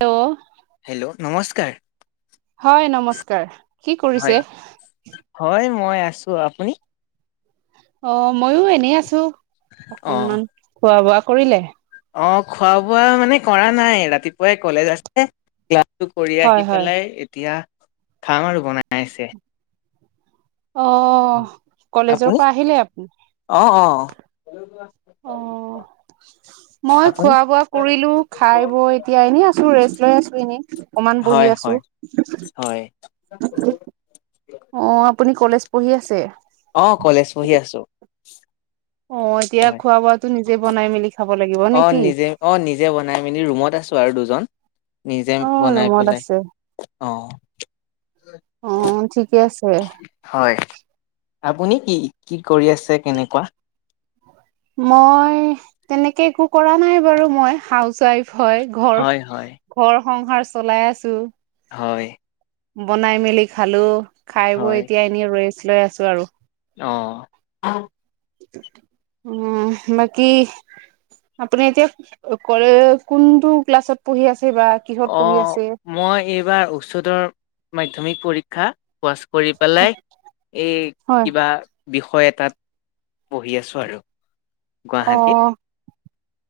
Hello hello নমস্কাৰ হয় নমস্কাৰ কি হয় কৰিছে হয় মই আছো আপুনি অ মইয়ো এনেই আছো অ অকনমান খোৱা বোৱা কৰিলে অ খোৱা বোৱা মানে কৰা নাই ৰাতিপুৱাই কলেজ আছে ক্লাছটো কৰি হয় আহি হয় পেলাই এতিয়া খাম আৰু বনাই আছে অ কলেজৰ আপুনি পৰা আহিলে আপুনি অ অ অ মই আপুনি খোৱা বোৱা কৰিলো খাই বৈ এতিয়া এনেই আছো ৰেষ্ট লৈ আছো এনে অকমান হয় বহি আছো হয় হয়। অ আপুনি কলেজ পঢ়ি আছে। অ কলেজ পঢ়ি আছোঁ। অ এতিয়া খোৱা বোৱাটো নিজে বনাই মেলি। খাব লাগিব নে অ কি নিজে অ নিজে বনাই মেলি ৰুমত আছো আৰু দুজন নিজে অ বনাই ৰুমত পেলাই। আছে আহ। অ ঠিকে আছে। হয় আপুনি কি কি কৰি আছে কেনেকুৱা। মই তেনেকে একো কৰা নাই বাৰু মই হাউচ ৱাইফ হয় ঘৰ। হয় হয় ঘৰ সংসাৰ চলাই আছো। হয়। বনাই মেলি খালো খাই বৈ হয় এতিয়া এনে ৰৈ লৈ আছো আৰু। অ। উম বাকি। আপুনি এতিয়া কলৈ কোনটো ক্লাছত পঢ়ি আছে বা। কিহত অ পঢ়ি আছে মই এইবাৰ উচ্চতৰ মাধ্যমিক পৰীক্ষা পোৱাছ। কৰি পেলাই এই হয় কিবা বিষয় তাত পঢ়ি আছো আৰু। অ গুৱাহাটীত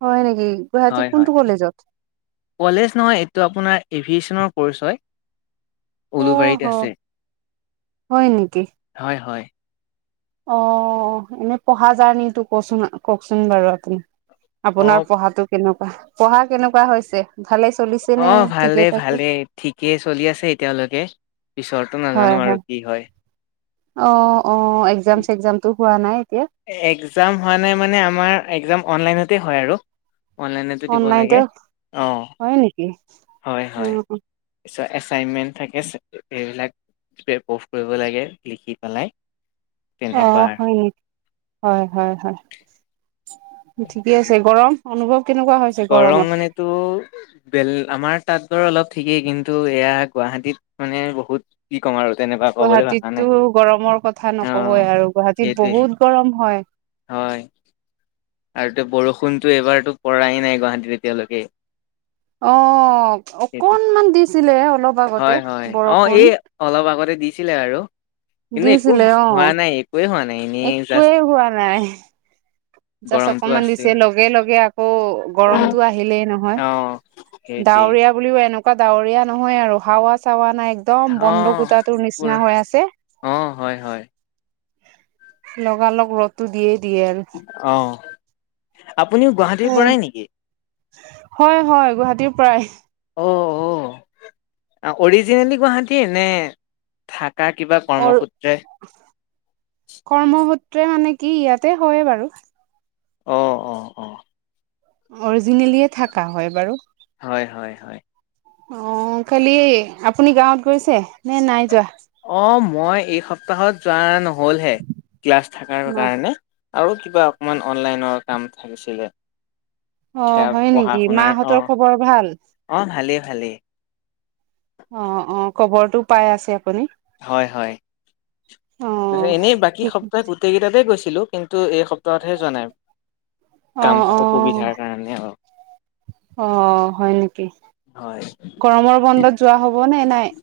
হয় নেকি। গুৱাহাটী হয় হয় কোনটো কলেজত কলেজ নহয় এইটো আপোনাৰ এভিয়েচনৰ কৰ্চ হয়। অ হ উলুবাৰীত আছে হয় নেকি হয় হয়। অ এনেই পঢ়া জাৰ্নি টো কচোন কওকচোন বাৰু। আপোনাৰ অ', পঢ়াতো কেনেকুৱা পঢ়া কেনেকুৱা হৈছে ভালেই চলিছে। নে অ ঠিকে ভালেই থাকে ভালেই। ঠিকেই চলি আছে এতিয়ালৈকে পিছৰটো নাজানো আৰু কি হয় অ অ এক্জাম চেগ্জাম তো হোৱা নাই এতিয়া। এক্জাম হোৱা নাই মানে আমাৰ এক্জাম অনলাইনতে হয় আৰু। অনলাইনতো দিব অনলাইনতে লাগে অ হয় নেকি হয় অ হয়। এছ এচাইনমেন্ট থাকে এইবিলাক। স্প্ৰে প্ৰভ কৰিব লাগে লিখি পেলাই। অ তেনেকুৱা আৰু। হয় নেকি হয় হয় হয় ঠিকে আছে গৰম। অনুভৱ কেনেকুৱা হৈছে গৰমত। তোৰ। বেল আমাৰ তাঁত বাৰ অলপ ঠিকেই কিন্তু এয়া গুৱাহাটীত মানে বহুত। কি কম আৰু তেনেকুৱা। ক'বলৈ ভাষা নাই গুৱাহাটীততটো গৰমৰ কথা অ নকবই আৰু গুৱাহাটীত সেইটোৱে বহুত গৰম হয়। হয়। আৰু ত বৰষুণতো এইবাৰতো পৰাই নাই গুৱাহাটীত এতিয়ালৈকে। অ সেইটোৱে অকনমান দিছিলে অলপ আগতে হয় হয় অ বৰষুণ। এই অলপ আগতে দিছিলে আৰু কিন্তু একো দিছিলে অ হোৱা নাই একোৱে হোৱা নাই এনেই জাষ্ট। একোৱেই হোৱা নাই জাষ্ট গৰমটো অকমান আছে দিছিলোঁ। লগে লগে আকৌ গৰমতটো আহিলেই নহয় অ সেইটোৱে ডাৱৰীয়া। বও এনেকুৱা ডাৱৰীয়া নহয় আৰু হাৱা চাৱা নাই একদম বন্ধকোটা তেওঁৰ নিচিনা হৈ আছে। অঁ হয় হয়। লগালগ ৰ'দটো দিয়ে দিয়ে আৰু। অ আপুনিও গুৱাহাটীৰ উম, পৰাই নেকি। হয় হয় গুৱাহাটীৰ পৰাই। অ অ অৰিজিনেলি গুৱাহাটী নে থাকা কিবা। অ কৰ্মসূত্ৰে। কৰ্মসূত্ৰে মানে কি ইয়াতে হয় বাৰু। অ অ অ। অৰিজিনেলিয়ে থাকা হয় বাৰু। হয় হয় হয়। অ খালি আপুনি গাঁৱত গৈছে নে নাই যোৱা। অ মই এই সপ্তাহত যোৱা নহ'লহে ক্লাছ থাকাৰ ন কাৰণে। আৰু কিবা অকণমান অনলাইনৰ কাম থাকিছিলে। অ সেয়া হয় পঢ়া নেকি শুনাৰ মাহঁতৰ অ', খবৰ ভাল। অ', ভালেই ভালেই অ অ কবৰটো পাই আছে আপুনি। হয় হয়। অ নহয় এনেই বাকী ঠিক সপ্তাহ গোটেই কেইটাতে গৈছিলো কিন্তু এই সপ্তাহত হে যোৱা নাই। অ কাম অ [inaudible] অসুবিধাৰ কাৰণে অ। অ হয় নেকি হয়। গৰমৰ বন্ধত যোৱা হব নে নাই।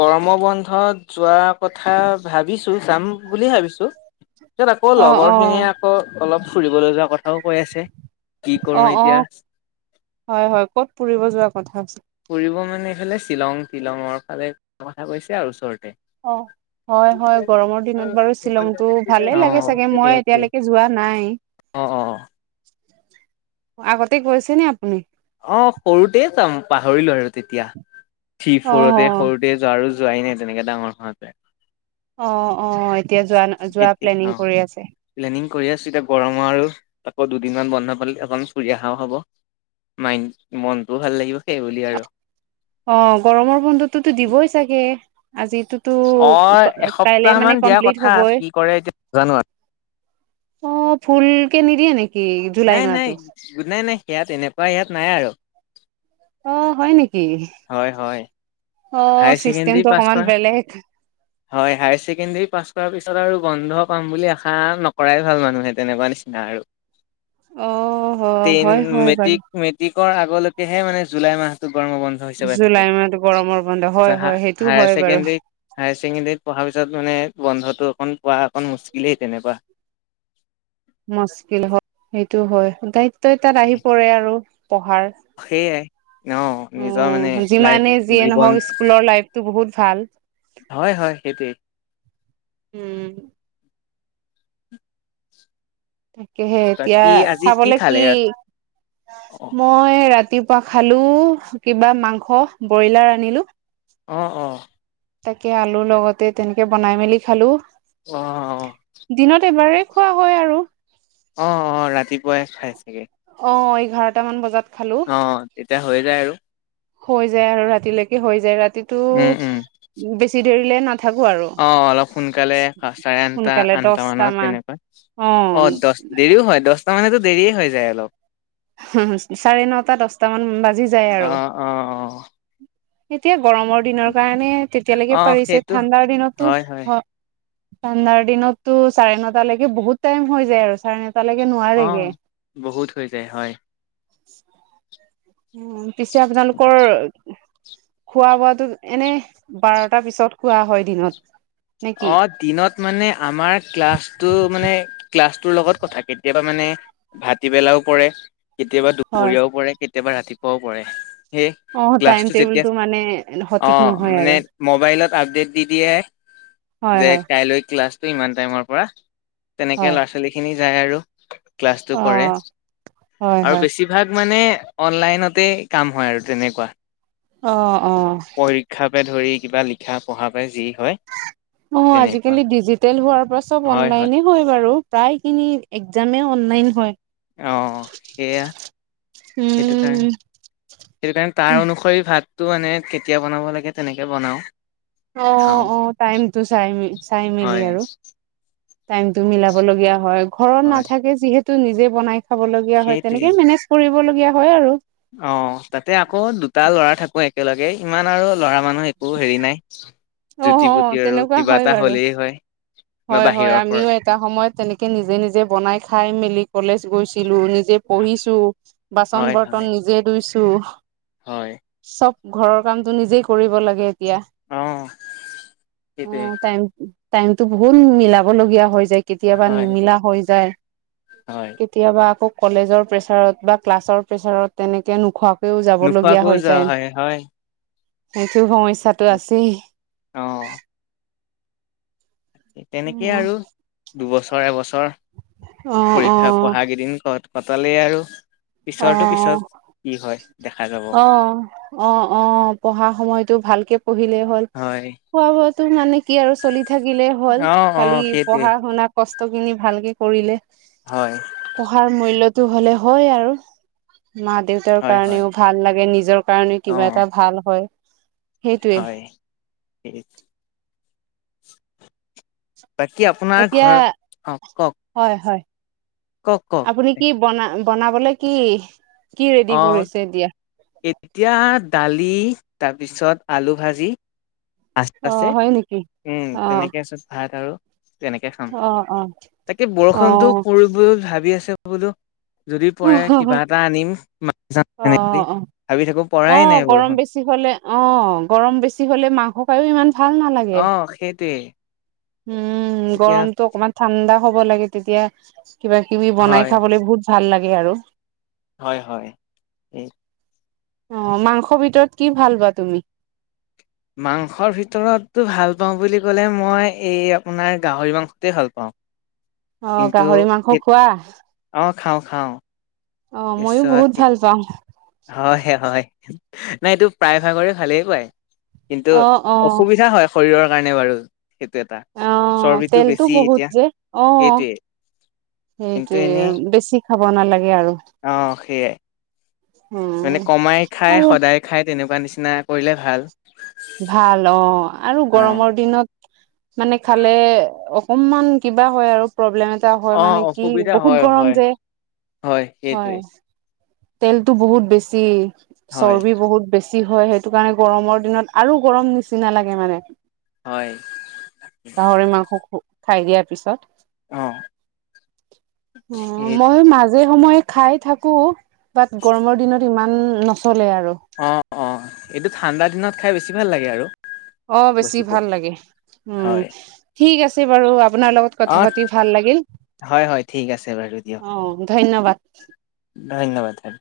গৰমৰ বন্ধত যোৱা কথা ভাবিছো যাম। বুলি ভাবিছো তিছত আকৌ অ অ লগৰ খিনিয়ে আকৌ অলপ ফুৰিবলৈ যোৱা কথাও কৈ আছে। কি কৰো অ অ এতিয়া হয় হয় কত ফুৰিব যোৱা কথা আছি। ফুৰিব মানে এইফালে শ্বিলং তিলঙৰ ফালে কথা কৈছে আৰু ওচৰতে। অ হয় হয় গৰমত। দিনত বাৰু শ্বিলংটো ভালে অ লাগে চাগে মই সেইটোৱে এতিয়ালৈকে যোৱা নাই। অ অ আগতে গৈছে নে আপুনি। অ সৰুতে যাম পাহৰিলো আৰু তেতিয়া থি অ ফৰতে সৰু। [inaudible] যোৱা আৰু যোৱাই নাই তেনেকে ডাঙৰ হোৱাকে। অ অ এতিয়া যোৱা যোৱা এতিয়া প্লেনিং অ কৰি আছে। প্লেনিং কৰি আছিলে গৰমো আৰু আকৌ দুদিনমান বন্ধ পালে অকন ফুৰি অহাও হ'ব। মাইণ্ড মনটোও ভাল লাগিব সেইবুলি আৰু। অ গৰমৰ বন্ধততো দিবই চাগে আজিটো। টো অ এসপ্তাহ কাইলে মান মানে দিয়া কমপ্লিট কথা হ'বই। কি কৰে এতিয়া জানো অ ফুল কে নিদিয়ে নে। নাই নাই [inaudible] নাই সেয়াত এনেকুৱা ইয়াত নাই আৰু। অ হয় নেকি হয় হয় অ হায়াৰ ছেকেণ্ডৰী চিষ্টেমটো পাছ অকমান কৰা বেলেগ। হয় হাই ছেকেণ্ডেৰী পাছ কৰাৰ পিছত আৰু বন্ধ পাম বুলি আশা নকৰাই ভাল মানুহে তেনেকুৱা নিচিনা আৰু। অ হ টেন হয় হয় বাৰু। মেট্ৰিক মেট্ৰিকৰ আগলৈকেহে মানে জুলাই মাহতো গৰমৰ বন। জুলাই মাহতো গৰমৰ বন্ধ হয় হয় সেইটো হায়াৰ হয় বাৰু। ছেকেণ্ডৰীত হায়াৰ ছেকেণ্ডেৰীত পঢ়াৰ পিছত মানে বন্ধটো অকণ পোৱা অকণ মুসকিলেই তেনেকুৱা। মস্কিল হয় সেইটো হয় দায়িত্ব এটাত আহি পৰে আৰু পঢ়াৰ। সেইয়াই অ নিজৰ উম মানে লাইফ জীৱন। তো বহুত ভাল। হয় হয় সেইটোৱেই। উম। তাকেহে এতিয়া বাকী আজি খাবলে খালে কি। ৰাতি? অ', [inaudible] মই ৰাতিপুৱা খালো কিবা মাংস ব্ৰইলাৰ আনিলো। অহ অহ তাকে আলু লগতে তেনেকে বনাই মেলি খালোঁ। অহ অহ দিনত এবাৰেই খোৱা হয় আৰু অঁ অঁ ৰাতিপুৱাই খাই চাগে অ এঘাৰটামান বজাত খালো অ তেতিয়া হৈ যায় আৰু হৈ যায় আৰু ৰাতিলৈকে হৈ যায় উম, উম, ৰাতিটো বেছি দেৰিলে না অ অলপ সোনকালে চাৰে আঠটা সোনকালে আঠটা দহটা মানত মান তেনেকৈ অ দচ দেৰিও হয় দচটা মানেতো দেৰিয়ে হৈ যায় অলপ চাৰে নটা দচটা মান বাজি যায় আৰু অ', অ', অ', এতিয়া গৰমত। দিনৰ কাৰণে তেতিয়ালৈকে অ', পাৰিছে সেইটো ঠাণ্ডাৰ দিনতো হয়। ঠাণ্ডাৰ দিনততো চাৰে নটালৈকে বহুত টাইম হৈ যায় আৰু চাৰে নটালৈকে অ'। নোৱাৰেগে। বহুত হৈ যায় হয়। উ পিছে আপোনালোকৰ? খোৱা বোৱাটো এনে বাৰটাৰ পিছত খোৱা হয় দিনত। নে কি অ। দিনত মানে আমাৰ ক্লাছটো মানে ক্লাছটোৰ লগত কথা কেতিয়াবা মানে ভাতিবেলাও পৰে কেতিয়াবা হয় দুপৰীয়াও পৰে কেতিয়াবা ৰাতিপুৱাও পৰে। সেই অ টাইম ক্লাছটো যেতিয়া টেবুলটো মানে সঠিক অঁ নহয় মানে আৰু মোবাইলত আপডেট দি দিয়ে। হয় যে হয় কাইলৈ ক্লাছটো ইমান টাইমৰ পৰা তেনেকে হয় ল'ৰা ছোৱালী খিনি যায় আৰু ক্লাছটো অ কৰে হয় আৰু হয় বেছি। চব মানে অনলাইনতে কাম হয় আৰু তেনেকুৱা। অ অ শিক্ষাকে ধৰি কিবা লিখা পঢ়াৰ পৰা যি হয় অ তেনেকুৱা আজিকালি ডিজিটেল হোৱাৰ পৰা চব অনলাইনে হয় বাৰু প্ৰায়খিনি এক্জামে অনলাইন হয় অ সেয়া। সেইটো কাৰণে। উম, সেইটো কাৰণে তাৰ অনুসৰি ভাতটো মানে কেতিয়া বনাব লাগে তেনেকৈ বনাওঁ। অ অ টাইমটো চাই মেলি চাই মেলি হয় আৰু টাইম টো মিলাব লগীয়া হয় ঘৰত হয় নাথাকে যিহেতু নিজে বনাই খাব লগীয়া হয় সেইটোৱে তেনেকে মেনেজ। কৰিবলগীয়া হয় আৰু অ তাতে আকৌ দুটা লৰা থাকো একেলগে ইমান আৰু ল'ৰা মান। একো হেৰি নাই। অ', জুতি অ', পুতি আৰু তেনেকুৱা কিবা হয় এটা বাৰু হলেই হয় বা হয়, হয় বাহিৰৰ পৰা। আমিও এটা সময়ত তেনেকে নিজে নিজে বনাই খাই মেলি কলেজ গৈছিলো নিজে। পঢ়িছো বাচন হয় বৰ্তন হয় নিজে ধুইছো। হয়। চব ঘৰৰ কামতটো নিজেই কৰিব লাগে এতিয়া? অ সেইটোৱে। টাইমতটো বহুত মিলাবলগীয়া হৈ যায় কেতিয়াবা হয় নিমিলা হৈ যায়। হয়। কেতিয়াবা আকৌ কলেজৰ প্ৰেছাৰত বা ক্লাছৰ প্ৰেছাৰত তেনেকে নোখোৱা। কও যাব লগগীয়া নোখোৱাকৈও হৈ যোৱা যায় হয় হয় সেটো সমস্যাটো আছেই। অ। তেনেকেই অ', আৰু দুবছৰ এবছৰ অ', পৰীক্ষা অ', পঢ়া কেইদিন কত। কটালেই আৰু পিছৰটো পিছত কি হয় দেখা যাব। অহ। অ অ পঢ়া সময়তো ভালকে পঢ়িলেই হ'ল। হয়। খোৱা বোৱাতো মানে কি আৰু চলি থাকিলে হ'ল অ', খালি অ', সেইটোৱে পঢ়া শুনা। কষ্ট খিনি ভালকে কৰিলে। হয়। পঢ়াৰ মূল্যতো হলে হল আৰু মা দেউতাৰ হয়, হয়, কাৰণেও ভাল লাগে নিজৰ। কাৰণে কিবা অ', এটা ভাল হয়। সেইটোৱে হয় ঠিক। বাকী আপোনাৰ এতিয়া ঘৰ অ কওক হয় হয়। কওক কওক। আপুনি কি বনা বনাবলে কি কি ৰেডি অ', কৰিছে এতিয়া? এতিয়া দালি তাৰপিছত আলু ভাজি। আচ অ আছে হয় নেকি? উম অ তেনেকে আছে ভাত আৰু তেনেকে খাম অ অ তাকে অ বৰষুণটো পৰো পৰো ভাবি আছে বোলো। যদি পৰে কিবা এটা আনিম মা [unintelligible] অ সেনেকে অ অ', গৰম বেছি হলে অ গৰম বেছি হলে মাংস খায়ও ইমান ভাল নালাগ অ', সেইটোৱে। উম এতিয়া গৰমটো অকনমান ঠাণ্ডা হব লাগে তেতিয়া কিবা কিবি বনাই হয়, খাবলৈ বহুত ভাল লাগে আৰু। হয়' হয় এ অ', মাংসৰ ভিতৰত কি ভাল বা তুমি। মাংসৰ ভিতৰতো ভাল পাওঁ বুলি ক'লে মই এই আপোনাৰ গাহৰি মাংসতোৱে ভাল পাওঁ। অ কিন্তু গাহৰি মাংস এট খোৱা? অ', খাওঁ খাওঁ। অ', মইও বহুত পিছত ভাল পাওঁ। হয় হয় নাই এইটো প্ৰায়ভাগৰে ভালেই পায়। কিন্তু অ অ অসুবিধা হয় শৰীৰৰ কাৰণে বাৰু। সেইটো এটা অ চৰ্বিটো তেলতো বেছি বহুত এতিয়া যে অ সেইটোৱে। কিন্তু এনেই সেইটোৱে বেছি খাব নালাগে আৰু। অ', সেয়াই। মানে উম কমাই খায় আৰু সদায় খায় তেনেকুৱা নিচিনা কৰিলে ভাল। ভাল অ', আৰু অ গৰমৰ দিনত মানে খালে অকনমান কিবা হয় আৰু প্ৰব্লেম এটা হয় অ মানে কি অসুবিধা বহুত হয় গৰম হয় যে হয় সেইটোৱে হয়। তেলতো বহুত বেছি হয় চৰ্বি বহুত বেছি হয় সেইটো কাৰণে গৰমৰ দিনত। আৰু গৰম নিচিনা লাগে মানে। হয়। গাহৰি মাংস খো খাই দিয়াৰ পিছত। অ অ', সেই মই মাজে সময়ে। খাই থাকো বাট গৰমৰ দিনত ইমান নচলে আৰু। অ', অ', এইটো ঠাণ্ডা দিনত খাই বেছি ভাল লাগে আৰু। অ', বেছি বস্তুটো ভাল লাগে। উম হয়। ঠিক আছে বাৰু আপোনাৰ লগত কথা অ', পাতি ভাল লাগিল। হয়' হয় ঠিক আছে বাৰু দিয়া অ', ধন্যবাদ। ধন্যবাদ হয়।